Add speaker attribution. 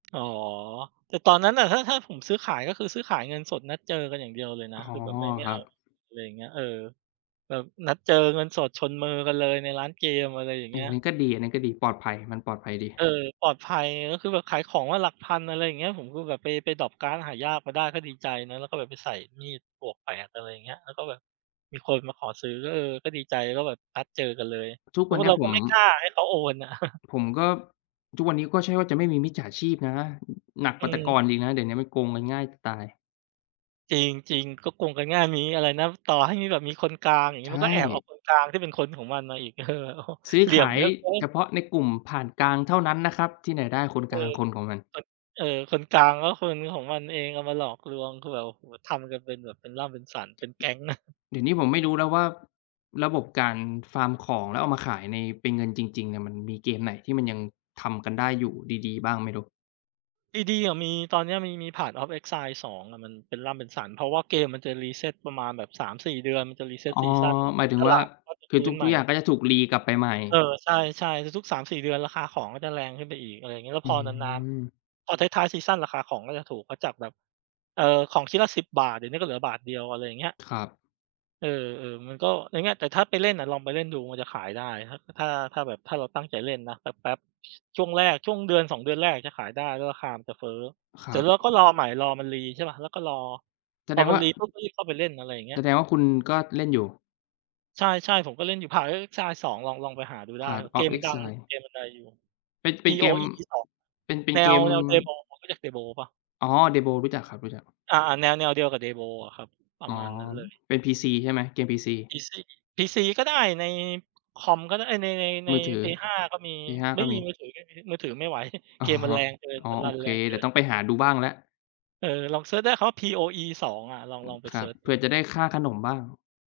Speaker 1: อ๋อ แต่ตอนนั้นอะ ถ้า ถ้าผมซื้อขาย ก็คือซื้อขายเงินสด นัดเจอกันอย่างเดียวเลยน
Speaker 2: อ
Speaker 1: ะ
Speaker 2: ๋อ
Speaker 1: คือแบบไม่ ไม่
Speaker 2: คร
Speaker 1: เ
Speaker 2: ั
Speaker 1: อา
Speaker 2: บ
Speaker 1: เลย อะไรอย่างเงี้ย เออ แบบนัดเจอเงินสดชนมือกันเลยในร้านเกม อะไรอย่าง
Speaker 2: อ
Speaker 1: เ
Speaker 2: ั
Speaker 1: งี้ย
Speaker 2: นนี้ก็ดี อันนี้ก็ดี ปลอดภัย มันปลอดภัยดี
Speaker 1: เออ ปลอดภัย ก็คือแบบขายของมาหลักพัน อะไรอย่างเงี้ย ผมก็แบบไป ไปดร็อปการ์ดหายากมาได้ ก็ดีใจนะ แล้วก็แบบไปใส่มีด +8 อะไรอย่างเงี้ย แล้วก็แบบมีคนมาขอซื้อ ก็ เออ ก็ดีใจ ก็แบบนัดเจอกันเลย
Speaker 2: ทุก
Speaker 1: เพร
Speaker 2: ว
Speaker 1: า
Speaker 2: ั
Speaker 1: ะ
Speaker 2: น
Speaker 1: ว่
Speaker 2: น
Speaker 1: า
Speaker 2: ี
Speaker 1: เ
Speaker 2: ้
Speaker 1: รา
Speaker 2: ผ
Speaker 1: ก็
Speaker 2: ม
Speaker 1: ไม่กล้าให้เขาโอนอะ
Speaker 2: ผมก็ ทุกวันเนี้ยก็ใช่ว่าจะไม่มีมิจฉาชีพนะ หนักก
Speaker 1: อื
Speaker 2: ว่าแต่ก่อ
Speaker 1: ม
Speaker 2: นอีกนะ เดี๋ยวนี้มันโกงกันง่ายจะตาย
Speaker 1: จริง จริง ก็โกงกันง่าย มีอะไรนะ ต่อให้มีแบบมีคนกลาง อย่าง
Speaker 2: ใ
Speaker 1: งี
Speaker 2: ช
Speaker 1: ้ มันก็แอบเอา
Speaker 2: ่
Speaker 1: คนกลางที่เป็นคนของมันมาอีก เออ โอ้โฮ
Speaker 2: ซื้อ
Speaker 1: เหลี่
Speaker 2: ข
Speaker 1: ยม
Speaker 2: าย
Speaker 1: เยอะเกิ
Speaker 2: เ
Speaker 1: น
Speaker 2: ฉพาะในกลุ่มผ่านกลางเท่านั้นนะครับ ที่ไหนได้คน
Speaker 1: เอ
Speaker 2: กลาง
Speaker 1: อ
Speaker 2: คนของมัน
Speaker 1: คน เออ คนกลาง ก็คนของมันเองเอามาหลอกลวง คือแบบ โอ้โฮ ทำกันเป็นแบบเป็นล่ำเป็นสัน เป็นแก๊งนะ
Speaker 2: เดี๋ยวนี้ผมไม่รู้แล้วว่า ระบบการฟาร์มของแล้วเอามาขายใน เป็นเงินจริง ๆ อะ มันมีเกมไหนที่มันยังทำกันได้อยู่ดี ๆ บ้างไม่รู้
Speaker 1: ดี ๆ อะมี ตอนนี้มี มี Path of Exile 2 อะมันเป็นล่ำเป็นสัน เพราะว่าเกมมันจะ reset ประมาณแบบ 3-4 เดือนมันจะ
Speaker 2: อ
Speaker 1: reset
Speaker 2: ๋อ
Speaker 1: ซีซัน
Speaker 2: หมายถึง
Speaker 1: ต
Speaker 2: ว่
Speaker 1: ล
Speaker 2: า
Speaker 1: าดก็จะ
Speaker 2: คื
Speaker 1: ฟ
Speaker 2: อ
Speaker 1: ื
Speaker 2: ท
Speaker 1: ้นให
Speaker 2: ุ
Speaker 1: ม
Speaker 2: ก ๆ
Speaker 1: ่
Speaker 2: อย่างก็จะถูกรีกลับไปใหม่
Speaker 1: เออ ใช่ ๆ ทุก ๆ 3-4 เดือนราคาของก็จะแรงขึ้นไปอีก อะไรอย่างเงี้ย แล้
Speaker 2: อ
Speaker 1: ว
Speaker 2: ื
Speaker 1: พอนาน
Speaker 2: ม
Speaker 1: ๆ พอท้าย ๆ ซีซันราคาของก็จะถูก ก็จากแบบ เอ่อ ของชิ้นละ ฿10 เดี๋ยวนี้ก็เหลือบาทเดียว อะไรอย่างเงี้ย
Speaker 2: ครับ
Speaker 1: เออ ๆ มันก็อย่างเงี้ย แต่ถ้าไปเล่นอะลองไปเล่นดูมันจะขายได้ ถ้า ถ้า ถ้าแบบ ถ้าเราตั้งใจเล่นนะแป๊บ ๆ ช่วงแรก ช่วงเดือน 2 เดือนแรกจะขายได้ แล้วราคามันจะเฟ้อ
Speaker 2: ค
Speaker 1: เ
Speaker 2: ร
Speaker 1: สร็
Speaker 2: ั
Speaker 1: จ
Speaker 2: บ
Speaker 1: เราก็รอใหม่ รอมันรี ใช่เปล่า แล้วก็รอ
Speaker 2: แส
Speaker 1: พ
Speaker 2: ด
Speaker 1: อ
Speaker 2: ง
Speaker 1: มั
Speaker 2: ว
Speaker 1: น
Speaker 2: ่า
Speaker 1: รีปุ๊บ ก็รีบเข้าไปเล่น อะไรอย่างเงี
Speaker 2: แ
Speaker 1: ้
Speaker 2: ส
Speaker 1: ย
Speaker 2: ดงว่าคุณก็เล่นอยู่
Speaker 1: ใช่ ๆ ผมก็เล่นอยู่ Path of Exile 2 ลอง ลองไปหาดูได้คร
Speaker 2: Path
Speaker 1: ับ เก
Speaker 2: of
Speaker 1: มมันดัง
Speaker 2: Exile
Speaker 1: เกมมันดังอยู่
Speaker 2: เป็น เป็นเกม
Speaker 1: POE 2 อะ
Speaker 2: เป็น เป็
Speaker 1: แ
Speaker 2: น
Speaker 1: น
Speaker 2: เก
Speaker 1: ว
Speaker 2: ม
Speaker 1: แนว Diablo คุณรู้จัก Diablo เปล่า?
Speaker 2: อ๋อ Diablo รู้จักครับ รู้จัก
Speaker 1: อา ๆ แนว แนวเดียวกับ Diablo อะครับ ปร
Speaker 2: อ๋
Speaker 1: ะ
Speaker 2: อ
Speaker 1: มาณนั้นเลย
Speaker 2: เป็น PC ใช่ไหม? เกม PC
Speaker 1: PC PC ก็ได้ ใน คอมก็ได้ เอ๊ย ใน ใน ใน
Speaker 2: มือถือ
Speaker 1: Play 5 ก็มี
Speaker 2: Play 5
Speaker 1: ไม
Speaker 2: ก็
Speaker 1: ่ม
Speaker 2: ม
Speaker 1: ี
Speaker 2: ี
Speaker 1: มือถือไม่มี มือถือไม่ไหว
Speaker 2: อ๋
Speaker 1: เก
Speaker 2: อ
Speaker 1: มมันแรงเกิน
Speaker 2: อ๋อ
Speaker 1: มันร
Speaker 2: โอ
Speaker 1: ัน
Speaker 2: เค
Speaker 1: แรงเ
Speaker 2: เ
Speaker 1: ก
Speaker 2: ดี
Speaker 1: ิ
Speaker 2: ๋ยว
Speaker 1: น
Speaker 2: ต้องไปหาดูบ้างแล้ว
Speaker 1: เออ ลองเซิร์ชได้คำว่า POE 2 อะ ลอง
Speaker 2: อื
Speaker 1: ลอ
Speaker 2: ม
Speaker 1: งไป
Speaker 2: คร
Speaker 1: เ
Speaker 2: ั
Speaker 1: ซ
Speaker 2: บ
Speaker 1: ิร์ช
Speaker 2: เผ
Speaker 1: ด
Speaker 2: ื
Speaker 1: ู
Speaker 2: ่อจะได้ค่าขนมบ้าง